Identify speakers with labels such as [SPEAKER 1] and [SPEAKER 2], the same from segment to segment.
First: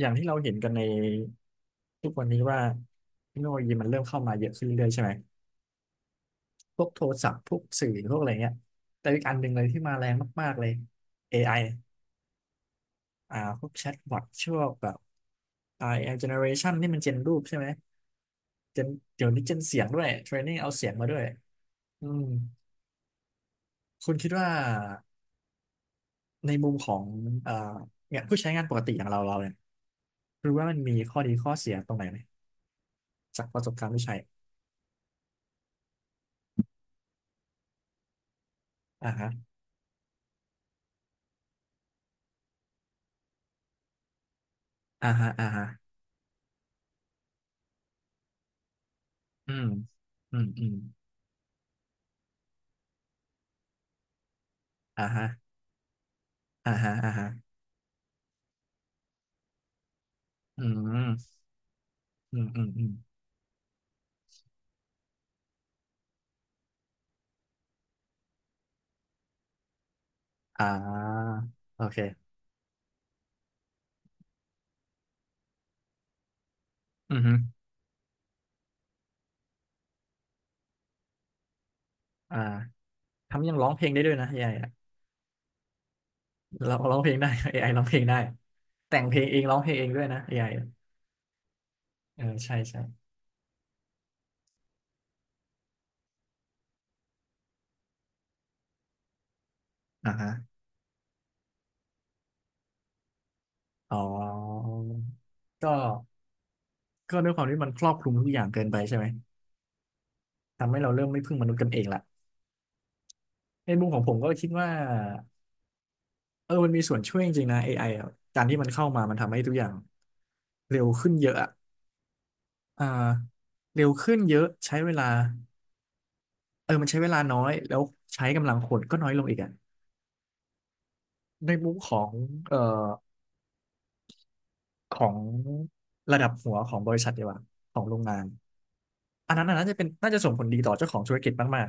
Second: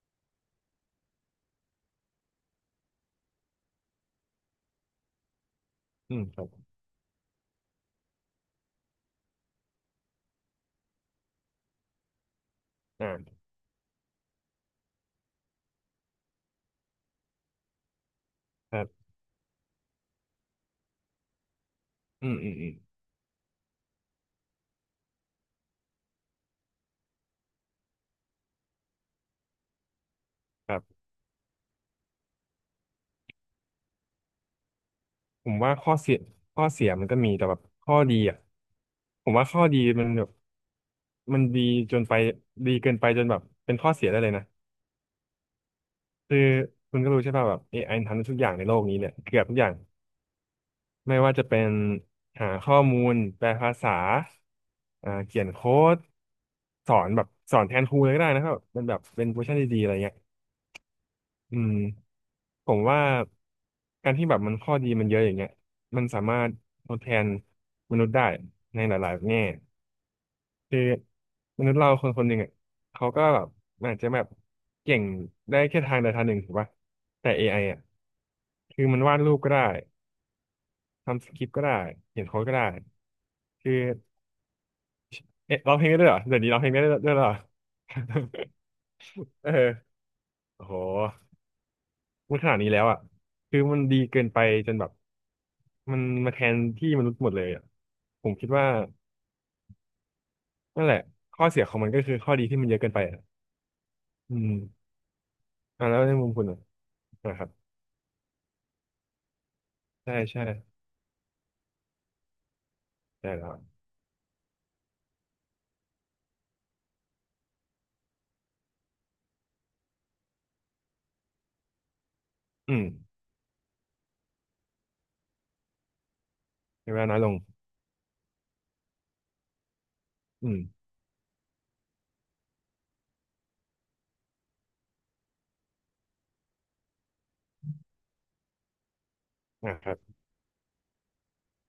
[SPEAKER 1] อย่างที่เราเห็นกันในทุกวันนี้ว่าเทคโนโลยีมันเริ่มเข้ามาเยอะขึ้นเรื่อยๆใช่ไหม
[SPEAKER 2] อืมครับ
[SPEAKER 1] พวกโทรศัพท์พวกสื่อพวกอะไรเงี้ยแต่อีกอันหนึ่งเลยที่มาแรงมากๆเลย AI อไออ่า
[SPEAKER 2] อ่า
[SPEAKER 1] พวกแชทบอทช่วงแบบ AI generation นี่มันเจนรูปใช่ไหม
[SPEAKER 2] ค
[SPEAKER 1] เจ
[SPEAKER 2] รั
[SPEAKER 1] น
[SPEAKER 2] บ
[SPEAKER 1] เดี๋ยวนี้เจนเสียงด้วยเทรนนิ่งเอาเสียงมาด้วยอืม
[SPEAKER 2] อืมอืมอืม
[SPEAKER 1] คุณคิดว่าในมุมของเอ่อเนี่ยผู้ใช้งานปกติอย่างเราเนี่ยรู้ว่า
[SPEAKER 2] ค
[SPEAKER 1] มัน
[SPEAKER 2] รั
[SPEAKER 1] มี
[SPEAKER 2] บ
[SPEAKER 1] ข้อดีข้อเสียตรงไหนไหมจากประสบการณ์ที่ใช้
[SPEAKER 2] ผมว่าข้อเสียมันก็มีแต่แบบข้อดีอ่ะ
[SPEAKER 1] อ่า
[SPEAKER 2] ผ
[SPEAKER 1] ฮะ
[SPEAKER 2] มว่าข้อดีมันแบบมันดีจนไปดีเกินไปจนแบบเป็นข้อเสียได้เลยนะ
[SPEAKER 1] อ่าฮะอ่าฮะ
[SPEAKER 2] คือคุณก็รู้ใช่ป่ะแบบ AI ทำได้ทุกอย่างในโลกนี้เนี่ยเกือบ
[SPEAKER 1] อื
[SPEAKER 2] ทุกอ
[SPEAKER 1] ม
[SPEAKER 2] ย่าง
[SPEAKER 1] อืมอืม
[SPEAKER 2] ไม่ว่าจะเป็นหาข้อมูลแปลภาษา
[SPEAKER 1] อ่าฮะ
[SPEAKER 2] เขียนโค้ด
[SPEAKER 1] อ่า
[SPEAKER 2] ส
[SPEAKER 1] ฮะ
[SPEAKER 2] อน
[SPEAKER 1] อ่า
[SPEAKER 2] แบ
[SPEAKER 1] ฮะ
[SPEAKER 2] บสอนแทนครูเลยก็ได้นะครับมันแบบเป็นเวอร์ชันดีๆอะไรเงี้ย
[SPEAKER 1] อืม
[SPEAKER 2] อืม
[SPEAKER 1] อืมอื
[SPEAKER 2] ผ
[SPEAKER 1] ม
[SPEAKER 2] ม
[SPEAKER 1] อืม
[SPEAKER 2] ว่าการที่แบบมันข้อดีมันเยอะอย่างเงี้ยมันสามารถทดแทนมนุษย์ได้ในหลายๆแง่
[SPEAKER 1] อ่า
[SPEAKER 2] คือมนุษย์
[SPEAKER 1] โอ
[SPEAKER 2] เราคนคนห
[SPEAKER 1] เค
[SPEAKER 2] นึ่งอ่ะเขาก็แบบอาจจะแบบเก่งได้แค่ทางใดทางหนึ่งถูกป่ะ
[SPEAKER 1] อือ
[SPEAKER 2] แต่
[SPEAKER 1] ฮึ
[SPEAKER 2] AI อไออ่ะคือมันวาดรูปก็ได้ทำสคริปต์ก็ได้เขียน
[SPEAKER 1] อ่า
[SPEAKER 2] โค้ดก็ได้
[SPEAKER 1] ทำยังร้อ
[SPEAKER 2] คื
[SPEAKER 1] ง
[SPEAKER 2] อ
[SPEAKER 1] เพลงได้ด้วยนะ AI อไออะ
[SPEAKER 2] เอ๊ะร้องเพลงได้ด้วยเหรอเดี๋ยวนี้ร้องเพลง
[SPEAKER 1] เรา
[SPEAKER 2] ได้ด้ว
[SPEAKER 1] ร้องเพลง
[SPEAKER 2] ยเหร
[SPEAKER 1] ได้
[SPEAKER 2] อ
[SPEAKER 1] AI ร้องเพลงได้แต่งเพลง เอง
[SPEAKER 2] เออ
[SPEAKER 1] ร้องเพลงเองด้วยนะ AI อไอ
[SPEAKER 2] โอ้
[SPEAKER 1] อะ
[SPEAKER 2] โห
[SPEAKER 1] เออ
[SPEAKER 2] มันข
[SPEAKER 1] ใช่
[SPEAKER 2] นาดนี้
[SPEAKER 1] ใช่
[SPEAKER 2] แล้วอ่ะคือมันดีเกินไปจนแบบมันมาแทนที่มนุษย์หมดเลยอ่ะผมคิดว่า
[SPEAKER 1] อ่าฮะ
[SPEAKER 2] นั่นแหละข้อเสียของมันก็คือข้อดีที่มันเยอะเกินไปอ่ะ
[SPEAKER 1] อ๋
[SPEAKER 2] อืม
[SPEAKER 1] อก็
[SPEAKER 2] อ่าแล้วในมุมคุณอ่ะ
[SPEAKER 1] ก็ด้วย
[SPEAKER 2] นะ
[SPEAKER 1] ค
[SPEAKER 2] ค
[SPEAKER 1] วาม
[SPEAKER 2] รับ
[SPEAKER 1] ที่มันครอบคลุมทุกอย่างเกินไปใช่ไหม
[SPEAKER 2] ใช่ใช่
[SPEAKER 1] ทำให้เราเริ่มไม่พึ่งมนุษย์กันเองละ
[SPEAKER 2] ใช่แล้ว
[SPEAKER 1] ในมุมของผมก็คิดว่าเออมันมีส่วนช่วยจริงๆนะ AI อไออะการที่มันเข้ามามันทำให้ทุกอย่างเร็วขึ้นเยอะอะ
[SPEAKER 2] อื
[SPEAKER 1] อ่า
[SPEAKER 2] ม
[SPEAKER 1] เร็วขึ้นเยอะใช้เวลา เออมั
[SPEAKER 2] ใน
[SPEAKER 1] น
[SPEAKER 2] เว
[SPEAKER 1] ใช้เว
[SPEAKER 2] ลาน้
[SPEAKER 1] ลา
[SPEAKER 2] อยลง
[SPEAKER 1] น้อยแล้วใช้กำลังคนก็น้อยลงอีกอ่ะ
[SPEAKER 2] อืม
[SPEAKER 1] ในมุมของเอ่อของระดับหัวของบริษัทดีกว่าของโรงงาน อันนั้นน่ะน่าจะ
[SPEAKER 2] นะ
[SPEAKER 1] เป็น
[SPEAKER 2] ครับ
[SPEAKER 1] น่าจะส่งผลดีต่อเจ้าของธุรกิจมาก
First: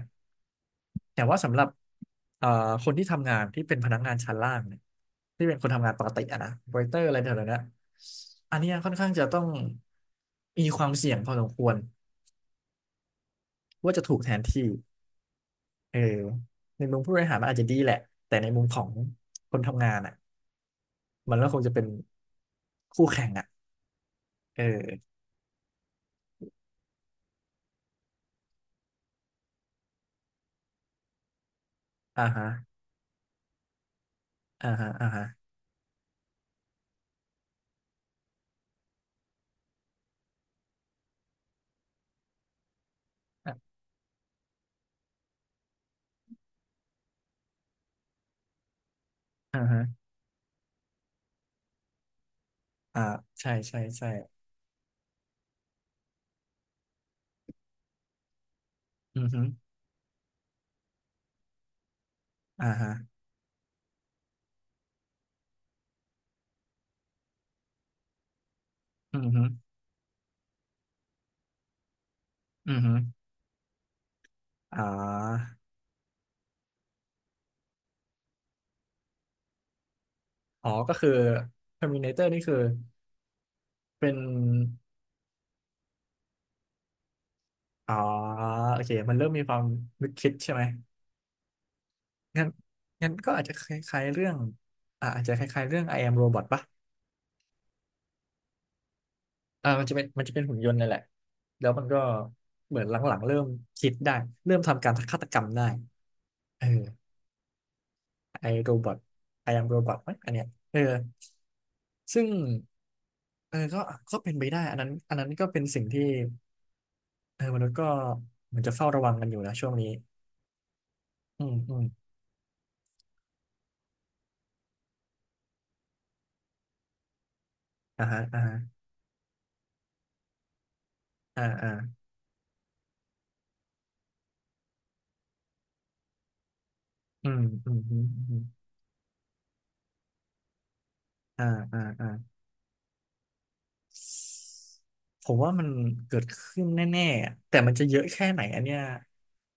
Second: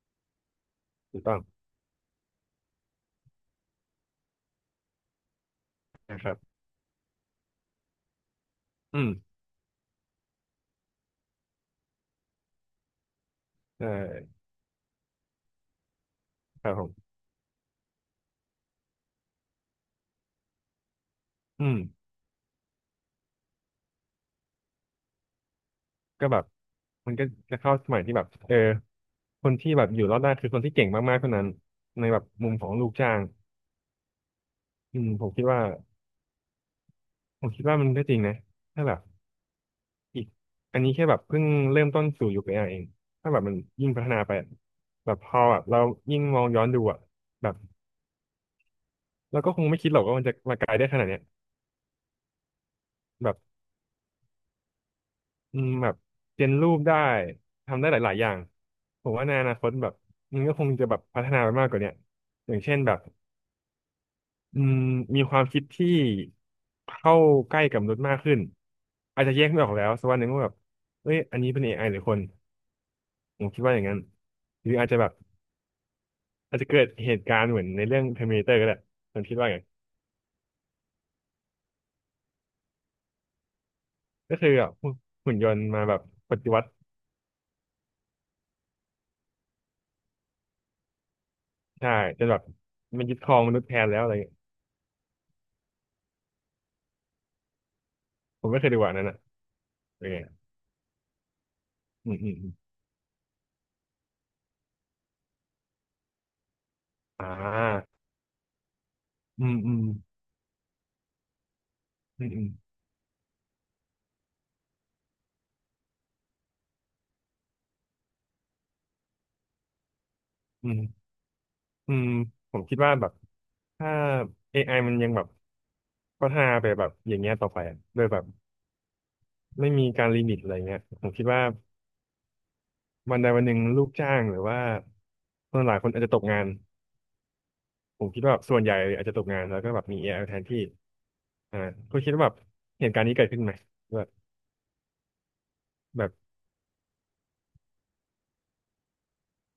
[SPEAKER 1] ๆ
[SPEAKER 2] ถู
[SPEAKER 1] แต่
[SPEAKER 2] กต้อ
[SPEAKER 1] ว่า
[SPEAKER 2] ง
[SPEAKER 1] สำหรับเอ่อคนที่ทำงานที่เป็นพนักงานชั้นล่างเนี่ยที่เป็นคนทำงานปก
[SPEAKER 2] นะ
[SPEAKER 1] ติ
[SPEAKER 2] ครั
[SPEAKER 1] อะ
[SPEAKER 2] บ
[SPEAKER 1] นะเวเตอร์อะไรแถวๆเนี้ยอันเนี้ยค่อน
[SPEAKER 2] อื
[SPEAKER 1] ข้า
[SPEAKER 2] ม
[SPEAKER 1] งจะต้อง มีความเสี่ยงพอสมควร
[SPEAKER 2] ใช่
[SPEAKER 1] ว่าจะถูกแทนที่เออ
[SPEAKER 2] ครับ
[SPEAKER 1] ใน
[SPEAKER 2] ผ
[SPEAKER 1] มุมผู้
[SPEAKER 2] ม
[SPEAKER 1] บริหารมันอาจจะดีแหละแต่ในมุมของคนทำงานอ่ะ มันก็คง
[SPEAKER 2] อื
[SPEAKER 1] จะ
[SPEAKER 2] ม
[SPEAKER 1] เป็นคู่แข่งอ่ะเออ
[SPEAKER 2] ก็แบบมันก็จะเข้าสมัยที่แบบเออคนที่แบบอยู่รอดได้คือคนที่เก่งมากๆเท่านั้นในแบ
[SPEAKER 1] อ่า
[SPEAKER 2] บ
[SPEAKER 1] ฮะ
[SPEAKER 2] มุมของลูกจ้าง
[SPEAKER 1] อ่าฮะ
[SPEAKER 2] อื
[SPEAKER 1] อ่า
[SPEAKER 2] ม
[SPEAKER 1] ฮะ
[SPEAKER 2] ผมคิดว่ามันก็จริงนะถ้าแบบอีกอันนี้แค่แบบเพิ่งเริ่มต้นสู่ยุค AI เองถ้าแบบมัน
[SPEAKER 1] อ่า
[SPEAKER 2] ยิ่งพัฒนาไปอะแบบพอแบบเรายิ่งมองย้อนดูอ่ะแบบเราก็
[SPEAKER 1] อ่า
[SPEAKER 2] คงไม่
[SPEAKER 1] ฮะ
[SPEAKER 2] คิดหรอกว่ามันจะมาไกลได้ขนาดเนี้ย
[SPEAKER 1] อ่า
[SPEAKER 2] แบบ
[SPEAKER 1] ใช่ใช่ใช่
[SPEAKER 2] อืมแบบเจนรูปได้ทำได้หลายๆอย่างผม
[SPEAKER 1] อื
[SPEAKER 2] ว่า
[SPEAKER 1] อ
[SPEAKER 2] ใน
[SPEAKER 1] ฮึ
[SPEAKER 2] อนาคตแบบมันก็คงจะแบบพัฒนาไปมากกว่าเนี้ยอย่าง
[SPEAKER 1] อ่า
[SPEAKER 2] เช่น
[SPEAKER 1] ฮะ
[SPEAKER 2] แบบอืมมีความคิดที่เข้าใกล้กับมนุษย์มากขึ้น
[SPEAKER 1] อื
[SPEAKER 2] อา
[SPEAKER 1] อ
[SPEAKER 2] จจะ
[SPEAKER 1] ฮึ
[SPEAKER 2] แยกไม่ออกแล้วสักวันหนึ่งว่าแบบเอ้ยอันนี้เป็น AI หรือคน
[SPEAKER 1] อือฮึ
[SPEAKER 2] ผมคิดว่าอย่างนั้นหรือ
[SPEAKER 1] อ่า
[SPEAKER 2] อาจจะแบบอาจจะเกิดเหตุการณ์เหมือนในเรื่อง Terminator ก็ได้ผมคิดว่าไง
[SPEAKER 1] อ๋อก็คือ Terminator นี่คือเป็น
[SPEAKER 2] ก็คือแบบหุ่นยนต์มาแบบปฏิวัติ
[SPEAKER 1] อ๋อโอเคมันเริ่มมีความนึกคิดใช่ไหม
[SPEAKER 2] ใช่จนแบบ
[SPEAKER 1] งั้น
[SPEAKER 2] มันยึดค
[SPEAKER 1] ก็
[SPEAKER 2] รอง
[SPEAKER 1] อาจ
[SPEAKER 2] ม
[SPEAKER 1] จะ
[SPEAKER 2] นุษ
[SPEAKER 1] ค
[SPEAKER 2] ย์แทนแล้
[SPEAKER 1] ล้า
[SPEAKER 2] ว
[SPEAKER 1] ย
[SPEAKER 2] อะ
[SPEAKER 1] ๆ
[SPEAKER 2] ไร
[SPEAKER 1] เรื่อ
[SPEAKER 2] เงี้
[SPEAKER 1] ง
[SPEAKER 2] ย
[SPEAKER 1] อ่าอาจจะคล้ายๆเรื่อง I am Robot ปะ
[SPEAKER 2] ผมไม่เคยดูอันนั้นอ่ะ
[SPEAKER 1] อ่ามันจะเป็
[SPEAKER 2] เป็
[SPEAKER 1] น
[SPEAKER 2] นไง
[SPEAKER 1] มันจะเป็นหุ่นยนต์นั่นแหละแล้วมันก็
[SPEAKER 2] อืมอืมอืม
[SPEAKER 1] เหมือนหลังๆเริ่มคิดได้เริ่มทำการฆาตกรรมได้เออ
[SPEAKER 2] อ่า
[SPEAKER 1] ไอโรบอท
[SPEAKER 2] อื
[SPEAKER 1] ไอ
[SPEAKER 2] ม
[SPEAKER 1] แอม
[SPEAKER 2] อื
[SPEAKER 1] โร
[SPEAKER 2] ม
[SPEAKER 1] บอทไหมอันเนี้ยเออซึ่
[SPEAKER 2] อื
[SPEAKER 1] ง
[SPEAKER 2] มอืม
[SPEAKER 1] เออก็เป็นไปได้อันนั้นก็เป็นสิ่งที่เออมนุษย์ก็เหมือนจะเฝ้าระวังกันอยู่นะช่วงนี้
[SPEAKER 2] อืม
[SPEAKER 1] อืมอืม
[SPEAKER 2] อืมผมคิดว่าแบบถ้า AI มันยังแบบพัฒนาไปแบบอย่างเงี้ยต่อไปอะโด
[SPEAKER 1] อ่า
[SPEAKER 2] ยแบ
[SPEAKER 1] ฮะ
[SPEAKER 2] บ
[SPEAKER 1] อ่าฮะ
[SPEAKER 2] ไม่มีการลิมิตอะไรเงี้ยผมคิด
[SPEAKER 1] อ่า
[SPEAKER 2] ว่า
[SPEAKER 1] อ่า
[SPEAKER 2] วันใดวันหนึ่งลูกจ้างหรือว่าคนหลายคนอาจจะตกงาน
[SPEAKER 1] อืมอืมอื
[SPEAKER 2] ผ
[SPEAKER 1] ม
[SPEAKER 2] มคิด
[SPEAKER 1] อื
[SPEAKER 2] ว่า
[SPEAKER 1] ม
[SPEAKER 2] ส่วนใหญ่อาจจะตกงานแล้วก็แบบมี AI แทนที่
[SPEAKER 1] อ่า
[SPEAKER 2] อ่า
[SPEAKER 1] อ่า
[SPEAKER 2] คุณ
[SPEAKER 1] อ่า
[SPEAKER 2] คิดว่าแบบเหตุการณ์นี้เกิดขึ้นไหมแบบ
[SPEAKER 1] ผมว่ามัน
[SPEAKER 2] แบบ
[SPEAKER 1] เกิดขึ้นแน่ๆอะแต่มันจะเยอะแค่ไหนอันเนี้ย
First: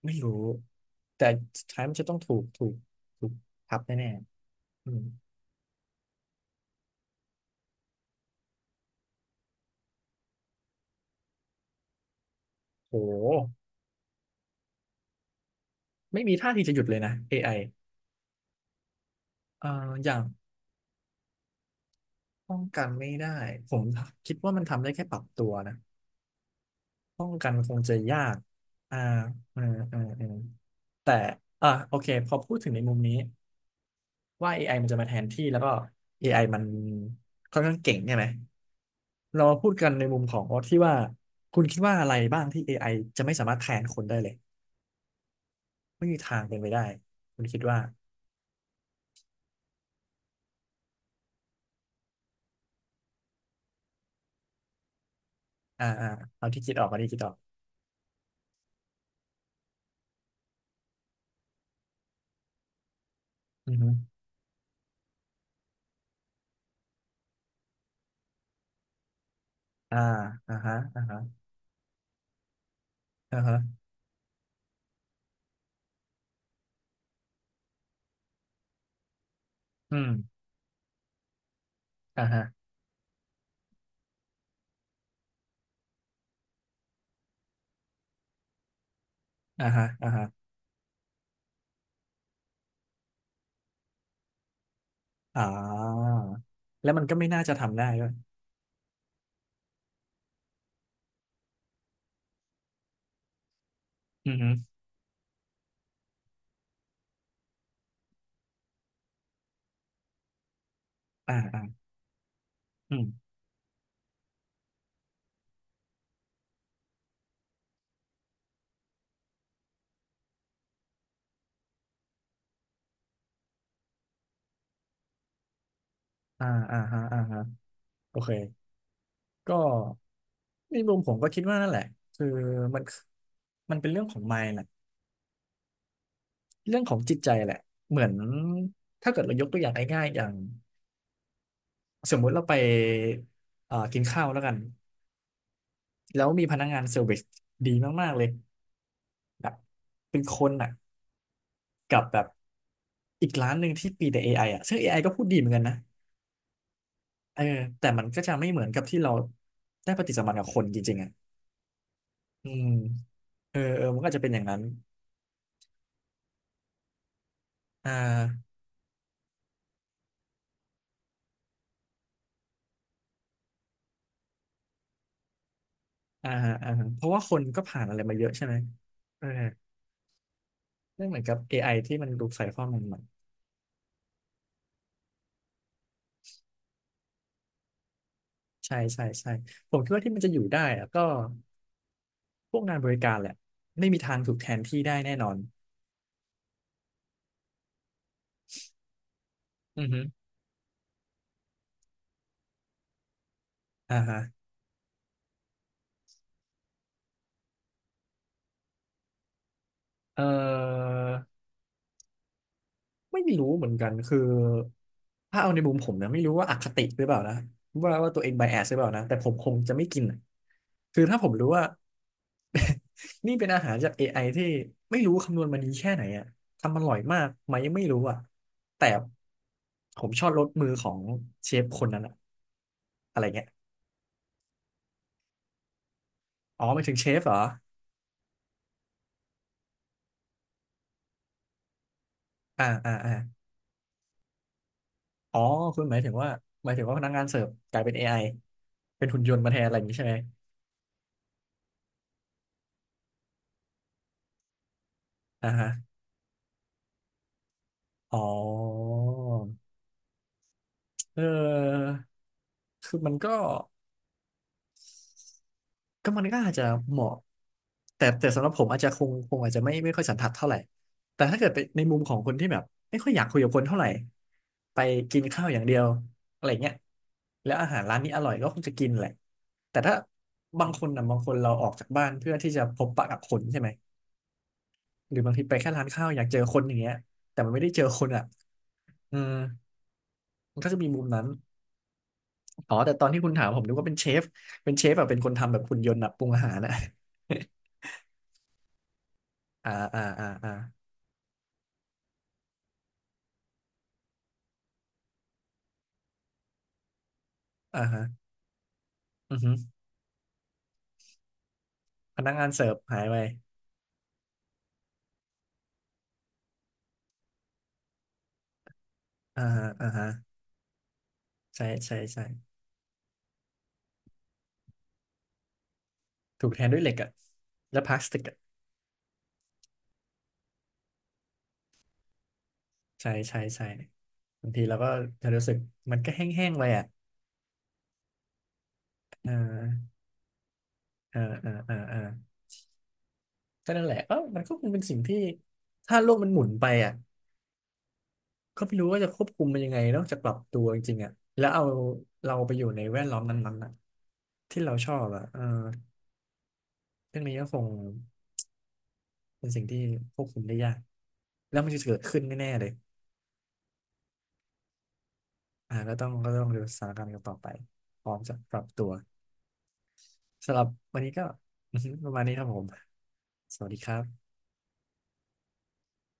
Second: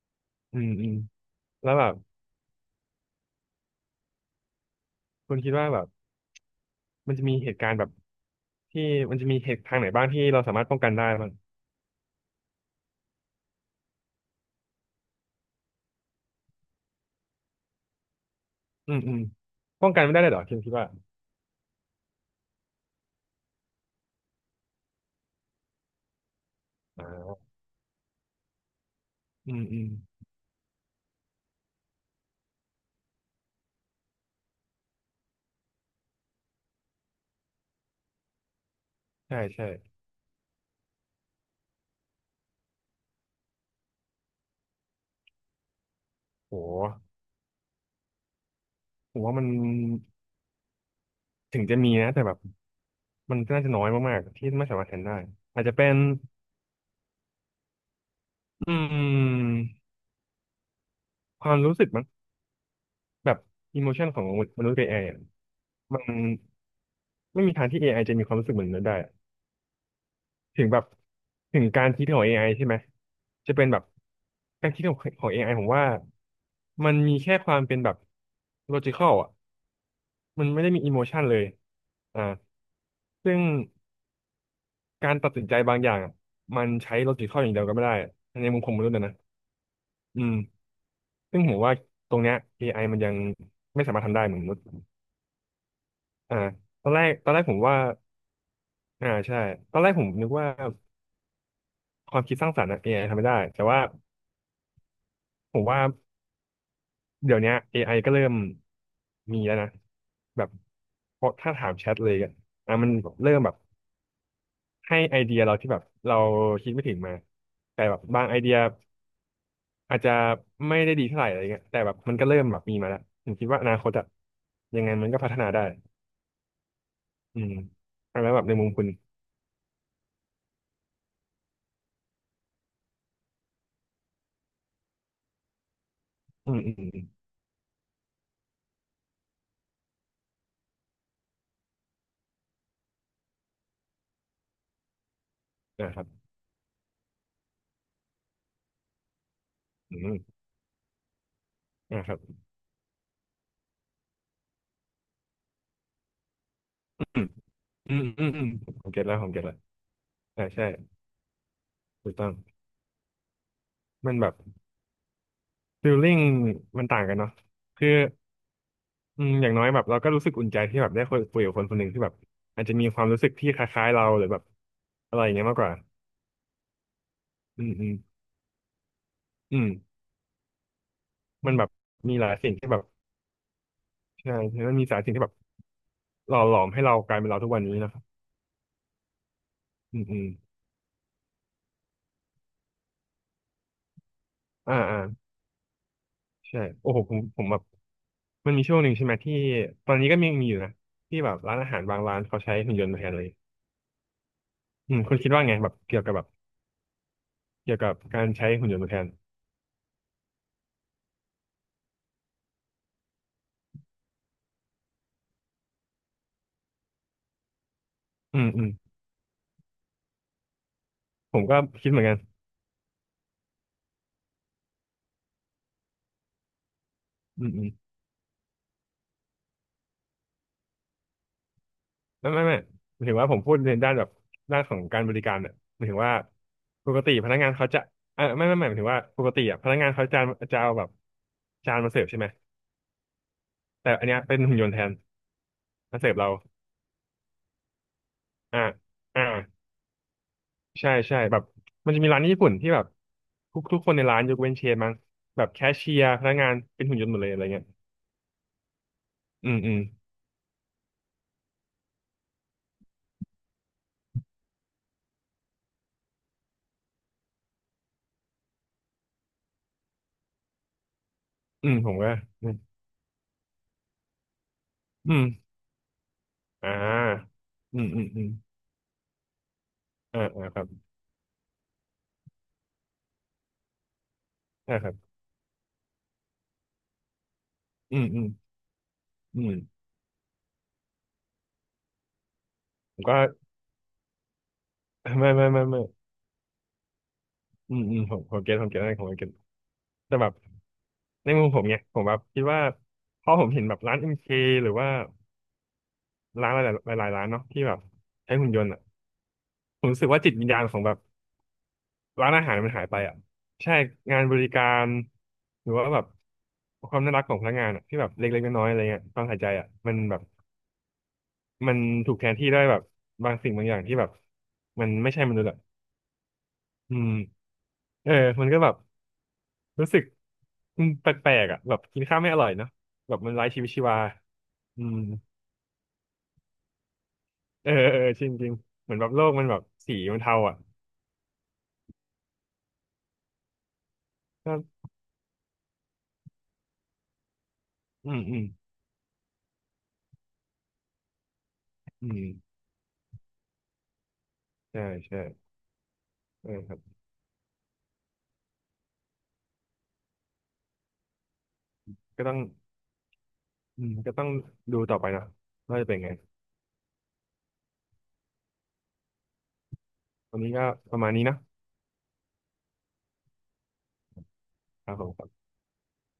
[SPEAKER 1] ไม่รู้
[SPEAKER 2] อืมอืม
[SPEAKER 1] แต่สุด
[SPEAKER 2] แล้ว
[SPEAKER 1] ท้าย
[SPEAKER 2] แบ
[SPEAKER 1] มั
[SPEAKER 2] บ
[SPEAKER 1] นจะต้องถูกทับแน่ๆอืม
[SPEAKER 2] คุณคิดว่าแบบมันจะมีเหตุการณ์แบบที่มันจะมีเหตุทางไหนบ้างที่เราสามารถป้องกันได้บ้าง
[SPEAKER 1] โหไม่มีท่าทีจะหยุดเลยนะ AI
[SPEAKER 2] อืมอืม
[SPEAKER 1] เอ่อ
[SPEAKER 2] ป้องกัน
[SPEAKER 1] อ
[SPEAKER 2] ไม่
[SPEAKER 1] ย่า
[SPEAKER 2] ได้
[SPEAKER 1] ง
[SPEAKER 2] เลยเหรอคุณคิดว่า
[SPEAKER 1] ป้องกันไม่ได้ผมคิดว่ามันทำได้แค่ปรับตัวนะ
[SPEAKER 2] อ่
[SPEAKER 1] ป้องกัน
[SPEAKER 2] า
[SPEAKER 1] คงจะยากอ่า
[SPEAKER 2] อื
[SPEAKER 1] อ่า
[SPEAKER 2] มอืม
[SPEAKER 1] อ่าอ่าแต่อ่าโอเคพอพูดถึงในมุมนี้ว่า AI มันจะมาแทนที่แล้วก็ AI มันค่อนข้างเก่งใช่ไหม
[SPEAKER 2] ใช่
[SPEAKER 1] เรามา
[SPEAKER 2] ใช่
[SPEAKER 1] พูดกันในมุมของที่ว่าคุณคิดว่าอะไรบ้างที่ AI จะไม่สามารถแทนคนได้เลยไม่มีทาง
[SPEAKER 2] โห
[SPEAKER 1] เป็นไปได้คุณคิดว่า
[SPEAKER 2] ผมว่ามันถึงจะมีนะแต่แบบมันก็น่าจะน้อยมากๆที่ไม่สามารถแทนได้อาจจะ
[SPEAKER 1] อ่า
[SPEAKER 2] เป็น
[SPEAKER 1] อ่าเอาที่คิดออก
[SPEAKER 2] อืมความรู้สึกมันแบบ
[SPEAKER 1] อือ
[SPEAKER 2] อิ
[SPEAKER 1] ฮึ
[SPEAKER 2] โมชันของมนุษย์กับ AI อไออะมัน ไม่มีทางที่ AI จะมีความรู้สึกเหมือนมนุษย์ได้อะ
[SPEAKER 1] อ่าอ่า
[SPEAKER 2] ถึง
[SPEAKER 1] ฮะ
[SPEAKER 2] แบบ
[SPEAKER 1] อ่าฮะ
[SPEAKER 2] ถึงการคิดของ AI ใช่ไหม
[SPEAKER 1] อ่า
[SPEAKER 2] จะ
[SPEAKER 1] ฮะ
[SPEAKER 2] เป็นแบบการคิดของAI ผมว่ามันมีแค่ความเป็นแบบ logical อ่ะ
[SPEAKER 1] อืม
[SPEAKER 2] มันไม่ได้มี emotion เลยอ่า
[SPEAKER 1] อ่าฮะ
[SPEAKER 2] ซึ่งการตัดสินใจบางอย่างอะมันใช้ logical อย่างเดียวก็ไม่ได้ในมุมของมนุษย์อะนะ
[SPEAKER 1] อ่าฮะอ่า
[SPEAKER 2] อื
[SPEAKER 1] ฮะ
[SPEAKER 2] มซึ่งผมว่าตรงเนี้ย AI มันยังไม่สามารถทำได้เหมือนมนุษย์
[SPEAKER 1] อ่า
[SPEAKER 2] อ่า
[SPEAKER 1] แล้วมันก็
[SPEAKER 2] ต
[SPEAKER 1] ไม่
[SPEAKER 2] อนแร
[SPEAKER 1] น่า
[SPEAKER 2] ก
[SPEAKER 1] จะ
[SPEAKER 2] ผมว่า
[SPEAKER 1] ทำได้ด้วย
[SPEAKER 2] อ่าใช่ตอนแรกผมนึกว่าความคิดสร้างสรรค์อะ a ทำไม่ได้แต่ว่า
[SPEAKER 1] อืมฮึ
[SPEAKER 2] ผมว่า เดี๋ยวเนี้ย AI ก็เริ่มมีแล้วนะแบบเพราะ
[SPEAKER 1] อ่า
[SPEAKER 2] ถ้า
[SPEAKER 1] อ่า
[SPEAKER 2] ถามแชทเลยอะอ่ะมัน
[SPEAKER 1] อืม
[SPEAKER 2] เริ่มแบบให้ไอเดียเราที่แบบเราคิดไม่ถึงมาแต่แบบบางไอเดียอาจจะไม่ได้ดีเท่าไหร่อะไรเงี้ยแต่แบบมันก็เริ่มแบบมีมาแล้วผมคิดว่าอนาคตอะยังไงมันก็พัฒนาได้
[SPEAKER 1] อ่าอ่าฮะอ่า
[SPEAKER 2] อื
[SPEAKER 1] ฮะ
[SPEAKER 2] ม
[SPEAKER 1] โอ
[SPEAKER 2] อ่ะแล้
[SPEAKER 1] เค
[SPEAKER 2] วแบบในมุมคุณ
[SPEAKER 1] ก็ในมุมผมก็คิดว่านั่นแหละ คือมันมันเป็นเรื่องของ mind แหละ
[SPEAKER 2] อืมอืม
[SPEAKER 1] เรื่องขอ
[SPEAKER 2] อื
[SPEAKER 1] งจิต
[SPEAKER 2] ม
[SPEAKER 1] ใจแหละ เหมือนถ้าเกิดเรายกตัวอย่างง่ายๆอย่างสมมุติเราไปกินข้าวแล้วกัน
[SPEAKER 2] นะครับ
[SPEAKER 1] แล้วมีพนักงานเซอร์วิสดีมากๆเลยแบบ
[SPEAKER 2] อื
[SPEAKER 1] เป็นค
[SPEAKER 2] ม
[SPEAKER 1] นอ่ะ กั
[SPEAKER 2] อ่ะ
[SPEAKER 1] บ
[SPEAKER 2] ค
[SPEAKER 1] แบ
[SPEAKER 2] รับ
[SPEAKER 1] บอีกร้านหนึ่งที่ปีแต่เอไออ่ะซึ่งเอไอก็พูดดีเหมือนกันนะ
[SPEAKER 2] อืม
[SPEAKER 1] เออแต่
[SPEAKER 2] อื
[SPEAKER 1] มั
[SPEAKER 2] ม
[SPEAKER 1] นก็
[SPEAKER 2] อืม
[SPEAKER 1] จะ
[SPEAKER 2] อื
[SPEAKER 1] ไม่
[SPEAKER 2] ม
[SPEAKER 1] เหมือนกับ
[SPEAKER 2] ผม
[SPEAKER 1] ที่
[SPEAKER 2] เก็ต
[SPEAKER 1] เรา
[SPEAKER 2] แล้ว
[SPEAKER 1] ได้ปฏิสัมพันธ์
[SPEAKER 2] อ่า
[SPEAKER 1] กับคน
[SPEAKER 2] ใช่
[SPEAKER 1] จริงๆอ่ะ
[SPEAKER 2] ถูกต้อง
[SPEAKER 1] อืมเออมันก็
[SPEAKER 2] มั
[SPEAKER 1] อา
[SPEAKER 2] น
[SPEAKER 1] จจะ
[SPEAKER 2] แบ
[SPEAKER 1] เป็น
[SPEAKER 2] บ
[SPEAKER 1] อย่างนั้น
[SPEAKER 2] ฟิลลิ่งมันต่างกันเนาะคื
[SPEAKER 1] อ่
[SPEAKER 2] อ
[SPEAKER 1] า
[SPEAKER 2] อืมอย่างน้อยแบบเราก็รู้สึกอุ่นใจที่แบบได้คุยกับคนคนหนึ่งที่แบบอาจจะมีความรู้สึกที่คล้ายๆเราหรือแบบอะไรอย่างเงี้ยมากกว่า
[SPEAKER 1] อ่าฮะอ่าฮะเพราะว่าคนก็
[SPEAKER 2] อืม
[SPEAKER 1] ผ่าน
[SPEAKER 2] อื
[SPEAKER 1] อะ
[SPEAKER 2] ม
[SPEAKER 1] ไรมาเยอะใช่ไหมเออ
[SPEAKER 2] อืม
[SPEAKER 1] ไม่เหมือนกับ
[SPEAKER 2] มันแบ
[SPEAKER 1] AI
[SPEAKER 2] บ
[SPEAKER 1] ที่มัน
[SPEAKER 2] มี
[SPEAKER 1] ดู
[SPEAKER 2] หลาย
[SPEAKER 1] ใส่
[SPEAKER 2] สิ่ง
[SPEAKER 1] ข้อ
[SPEAKER 2] ที่แบ
[SPEAKER 1] มูล
[SPEAKER 2] บ
[SPEAKER 1] ใหม่
[SPEAKER 2] ใช่มันมีหลายสิ่งที่แบบหล่อหลอมให้เรากลายเป็นเราทุกวันนี้นะครับ
[SPEAKER 1] ใช่ใช่ใช่ผมคิด
[SPEAKER 2] อื
[SPEAKER 1] ว่า
[SPEAKER 2] ม
[SPEAKER 1] ที่
[SPEAKER 2] อื
[SPEAKER 1] มัน
[SPEAKER 2] ม
[SPEAKER 1] จะอยู่ได้อะก็พวกงานบริการแหละไม่มีทางถูกแทน
[SPEAKER 2] อ่า
[SPEAKER 1] ที่ได้
[SPEAKER 2] อ่า
[SPEAKER 1] แน่นอน
[SPEAKER 2] ใช่โอ้โหผมแบบมันมีช่วงหนึ่งใช่ไหมที่
[SPEAKER 1] อือ
[SPEAKER 2] ตอน
[SPEAKER 1] ฮึ
[SPEAKER 2] นี้ก็มีอยู่นะที่แบบร้านอาหารบางร้านเขาใช้หุ่นยนต์มาแทนเลย
[SPEAKER 1] อ่าฮะ
[SPEAKER 2] อืมคุณคิดว่าไงแบบเกี่ยวกับแบบเกี่ยวกับการใช้หุ่นยนต์มาแทน
[SPEAKER 1] เออ ไม่รู้เหมือนกันคือถ้าเอาในมุมผมนะไม่รู้ว่าอคติหรือเปล่านะว่าตัวเอง
[SPEAKER 2] อื
[SPEAKER 1] ไบ
[SPEAKER 2] ม
[SPEAKER 1] แอ
[SPEAKER 2] อื
[SPEAKER 1] ส
[SPEAKER 2] ม
[SPEAKER 1] หรือเปล่านะแต่ผมคงจะไม่กินอะคือถ้าผม
[SPEAKER 2] ผม
[SPEAKER 1] รู้
[SPEAKER 2] ก็
[SPEAKER 1] ว่า
[SPEAKER 2] คิดเหมือนกัน
[SPEAKER 1] นี่เป็นอาหารจาก AI ที่ไม่รู้คำนวณมาดีแค่ไหนอะทำอร่อยมาก
[SPEAKER 2] อื
[SPEAKER 1] ไหมไม่
[SPEAKER 2] ม
[SPEAKER 1] รู้อะแต่ผมชอบรสมือของเชฟคนนั้นอะ
[SPEAKER 2] ไม่ไม่ไม่หมายถึ
[SPEAKER 1] อะ
[SPEAKER 2] ง
[SPEAKER 1] ไร
[SPEAKER 2] ว่าผม
[SPEAKER 1] เงี้ย
[SPEAKER 2] พูดในด้านแบบด้านของการบริการเนี่ยหมายถึงว่า
[SPEAKER 1] อ๋อหมาย
[SPEAKER 2] ป
[SPEAKER 1] ถึง
[SPEAKER 2] ก
[SPEAKER 1] เช
[SPEAKER 2] ติ
[SPEAKER 1] ฟ
[SPEAKER 2] พ
[SPEAKER 1] เหร
[SPEAKER 2] นั
[SPEAKER 1] อ
[SPEAKER 2] กงานเขาจะเออไม่ไม่ไม่หมายถึงว่าปกติอ่ะพนักงานเขาจะจะเอาแบบจานมาเสิร์ฟใช่ไหม
[SPEAKER 1] อ่าอ่าอ่า
[SPEAKER 2] แต่อันเนี้ยเป็นหุ่นยนต์แทน
[SPEAKER 1] อ๋อคุณหมา
[SPEAKER 2] มา
[SPEAKER 1] ย
[SPEAKER 2] เสิ
[SPEAKER 1] ถึ
[SPEAKER 2] ร์
[SPEAKER 1] ง
[SPEAKER 2] ฟ
[SPEAKER 1] ว่า
[SPEAKER 2] เรา
[SPEAKER 1] หมายถึงว่าพนักงานเสิร์ฟกลายเป็นเอไอ
[SPEAKER 2] อ่า
[SPEAKER 1] เป็นหุ่น
[SPEAKER 2] อ่า
[SPEAKER 1] ยนต์มาแทนอะไรอย่างนี้ใช่ไหม
[SPEAKER 2] ใช่ใช่แบบมันจะมีร้านญี่ปุ่นที่แบบทุกคนในร้านยกเว้นเชฟมั้งแบ
[SPEAKER 1] อ่า
[SPEAKER 2] บแค
[SPEAKER 1] ฮะ
[SPEAKER 2] ชเชียร์พนักงานเป็นหุ่นยนต์หมดเลยอะไรเงี้ย
[SPEAKER 1] อ๋อ
[SPEAKER 2] อืมอืม
[SPEAKER 1] เออคือมันก็มันก็อาจจะเหมาะแต่สำหรับผมอาจจะคงอาจจะไม่ค่อยสันทัดเท่าไหร่แต่ถ้าเกิดไป
[SPEAKER 2] อืม
[SPEAKER 1] ใน
[SPEAKER 2] ผม
[SPEAKER 1] มุม
[SPEAKER 2] ก็
[SPEAKER 1] ของคนที่
[SPEAKER 2] อืม
[SPEAKER 1] แบบไม่ค่อยอยากคุยกับคนเท่าไหร่ไป
[SPEAKER 2] อื
[SPEAKER 1] กินข้าว
[SPEAKER 2] ม
[SPEAKER 1] อย่างเดียวอะไร
[SPEAKER 2] อ่
[SPEAKER 1] เงี้ย
[SPEAKER 2] า
[SPEAKER 1] แล้วอาหา
[SPEAKER 2] อื
[SPEAKER 1] ร
[SPEAKER 2] ม
[SPEAKER 1] ร้าน
[SPEAKER 2] อืม
[SPEAKER 1] นี้อ
[SPEAKER 2] อืม
[SPEAKER 1] ร่อยก็คงจะกินแหละแต่ถ้า
[SPEAKER 2] อ่าอ่าครั
[SPEAKER 1] บา
[SPEAKER 2] บ
[SPEAKER 1] งคนนะบางคนเราออกจากบ้านเพื่อที่จะพบปะกับคนใช่ไหม
[SPEAKER 2] ใช่ครับ
[SPEAKER 1] หรือบางทีไปแค่ร้านข้าวอยากเจอคนอย่างเงี้ยแต่มันไม่ได้เจอ
[SPEAKER 2] อื
[SPEAKER 1] ค
[SPEAKER 2] ม
[SPEAKER 1] น
[SPEAKER 2] อื
[SPEAKER 1] อ่ะ
[SPEAKER 2] ม
[SPEAKER 1] อืม
[SPEAKER 2] อืม
[SPEAKER 1] มันก็จะมีมุมนั้น อ๋อ แต่
[SPEAKER 2] ผ
[SPEAKER 1] ต
[SPEAKER 2] ม
[SPEAKER 1] อน
[SPEAKER 2] ก็
[SPEAKER 1] ที่คุณถามผมนึกว่าเป็นเชฟ เป็นเชฟแบบเป็ นค
[SPEAKER 2] ไม่
[SPEAKER 1] น
[SPEAKER 2] ไม่
[SPEAKER 1] ทำแบบ
[SPEAKER 2] ไม่
[SPEAKER 1] หุ่น
[SPEAKER 2] ไม่
[SPEAKER 1] ยนต์แบบปรุงอาหารอะ
[SPEAKER 2] อื มอืมผมเก็ตผมเก็ตอะไรผมเก็ต
[SPEAKER 1] อ่าอ่า
[SPEAKER 2] แต่
[SPEAKER 1] อ่า
[SPEAKER 2] แบบ
[SPEAKER 1] อ่า
[SPEAKER 2] ในมุมผมเนี่ยผมแบบคิดว่าพอผมเห็นแบบร้านเอ็มเคหรือว่าร้านหลายๆร้านเนาะที่แบบ
[SPEAKER 1] อ่าฮะ
[SPEAKER 2] ใช้หุ่นยนต์อ่ะ
[SPEAKER 1] อือฮึ
[SPEAKER 2] ผมรู้สึกว่าจิตวิญญาณของแบบ
[SPEAKER 1] พ
[SPEAKER 2] ร้า
[SPEAKER 1] นั
[SPEAKER 2] น
[SPEAKER 1] ก
[SPEAKER 2] อา
[SPEAKER 1] งาน
[SPEAKER 2] หาร
[SPEAKER 1] เสิ
[SPEAKER 2] มั
[SPEAKER 1] ร์
[SPEAKER 2] น
[SPEAKER 1] ฟ
[SPEAKER 2] หายไป
[SPEAKER 1] หาย
[SPEAKER 2] อ่ะ
[SPEAKER 1] ไป
[SPEAKER 2] ใช่งานบริการหรือว่าแบบความน่ารักของพนักงานอ่ะที่แบบเล็กๆน้อยๆอะไรเงี้ยความใส่
[SPEAKER 1] อ่า
[SPEAKER 2] ใจ
[SPEAKER 1] ฮะ
[SPEAKER 2] อ่ะ
[SPEAKER 1] อ่า
[SPEAKER 2] มัน
[SPEAKER 1] ฮะ
[SPEAKER 2] แบบ
[SPEAKER 1] ใช่
[SPEAKER 2] มัน
[SPEAKER 1] ใช่
[SPEAKER 2] ถูก
[SPEAKER 1] ใช่
[SPEAKER 2] แทนที่ด้วยแบบบางสิ่งบางอย่างที่แบบมันไม่ใช่มนุษย์อ่ะ
[SPEAKER 1] ถูกแทนด้วยเหล็
[SPEAKER 2] อื
[SPEAKER 1] กอะ
[SPEAKER 2] ม
[SPEAKER 1] และพลาส
[SPEAKER 2] เออ
[SPEAKER 1] ติกอะ
[SPEAKER 2] มันก็แบบรู้สึกอืมแปลกๆอ่ะแบบกินข้าวไม่อร่อยเนาะ
[SPEAKER 1] ใช่
[SPEAKER 2] แบบมัน
[SPEAKER 1] ใช่
[SPEAKER 2] ไร้ชี
[SPEAKER 1] ใช่
[SPEAKER 2] วิตชีวา
[SPEAKER 1] บางทีเรา
[SPEAKER 2] อื
[SPEAKER 1] ก็
[SPEAKER 2] ม
[SPEAKER 1] จะรู้สึกมันก็แห้งๆไปอะ
[SPEAKER 2] เออเออจริงจริงเหมือนแบบโล
[SPEAKER 1] อ่
[SPEAKER 2] กมันแบบ
[SPEAKER 1] า
[SPEAKER 2] สีมันเทาอ่ะ
[SPEAKER 1] อ่าอ่าอ่าอ่าก็นั่นแหละเออมันก็
[SPEAKER 2] ก็
[SPEAKER 1] คงเป็นสิ่งที่ถ้าโลกมันหมุนไปอะ
[SPEAKER 2] อืม อืม
[SPEAKER 1] ก็ไม่รู้ว่าจะควบคุมมันยังไงนอกจากปรับตัวจริงๆอ่ะแล้วเอา
[SPEAKER 2] อืม
[SPEAKER 1] เราไปอยู่ในแวดล้อมนั้นๆอ่ะที่เรา
[SPEAKER 2] ใช่
[SPEAKER 1] ชอบ
[SPEAKER 2] ใช่
[SPEAKER 1] อ่ะเออ
[SPEAKER 2] เออครับ
[SPEAKER 1] เรื่องนี้ก็คงเป็นสิ่งที่ควบคุมได้ยากแล้วมันจะเกิดขึ้น
[SPEAKER 2] ก็ต้อง
[SPEAKER 1] แน่ๆเลย
[SPEAKER 2] อืม ก็ต้องดูต่อไปเนอะ
[SPEAKER 1] อ่า
[SPEAKER 2] ว่าจะ
[SPEAKER 1] ก็
[SPEAKER 2] เป็น
[SPEAKER 1] ต้อ
[SPEAKER 2] ไง
[SPEAKER 1] งก็ต้องดูสถานการณ์กันต่อไปพร้อมจะปรับตัว
[SPEAKER 2] วันนี้
[SPEAKER 1] สำหรั
[SPEAKER 2] ก็
[SPEAKER 1] บ
[SPEAKER 2] ป
[SPEAKER 1] วัน
[SPEAKER 2] ระมา
[SPEAKER 1] นี้
[SPEAKER 2] ณ
[SPEAKER 1] ก็
[SPEAKER 2] นี้นะ
[SPEAKER 1] ประมาณนี้ครับผมสวัสดีครับ
[SPEAKER 2] ครับผม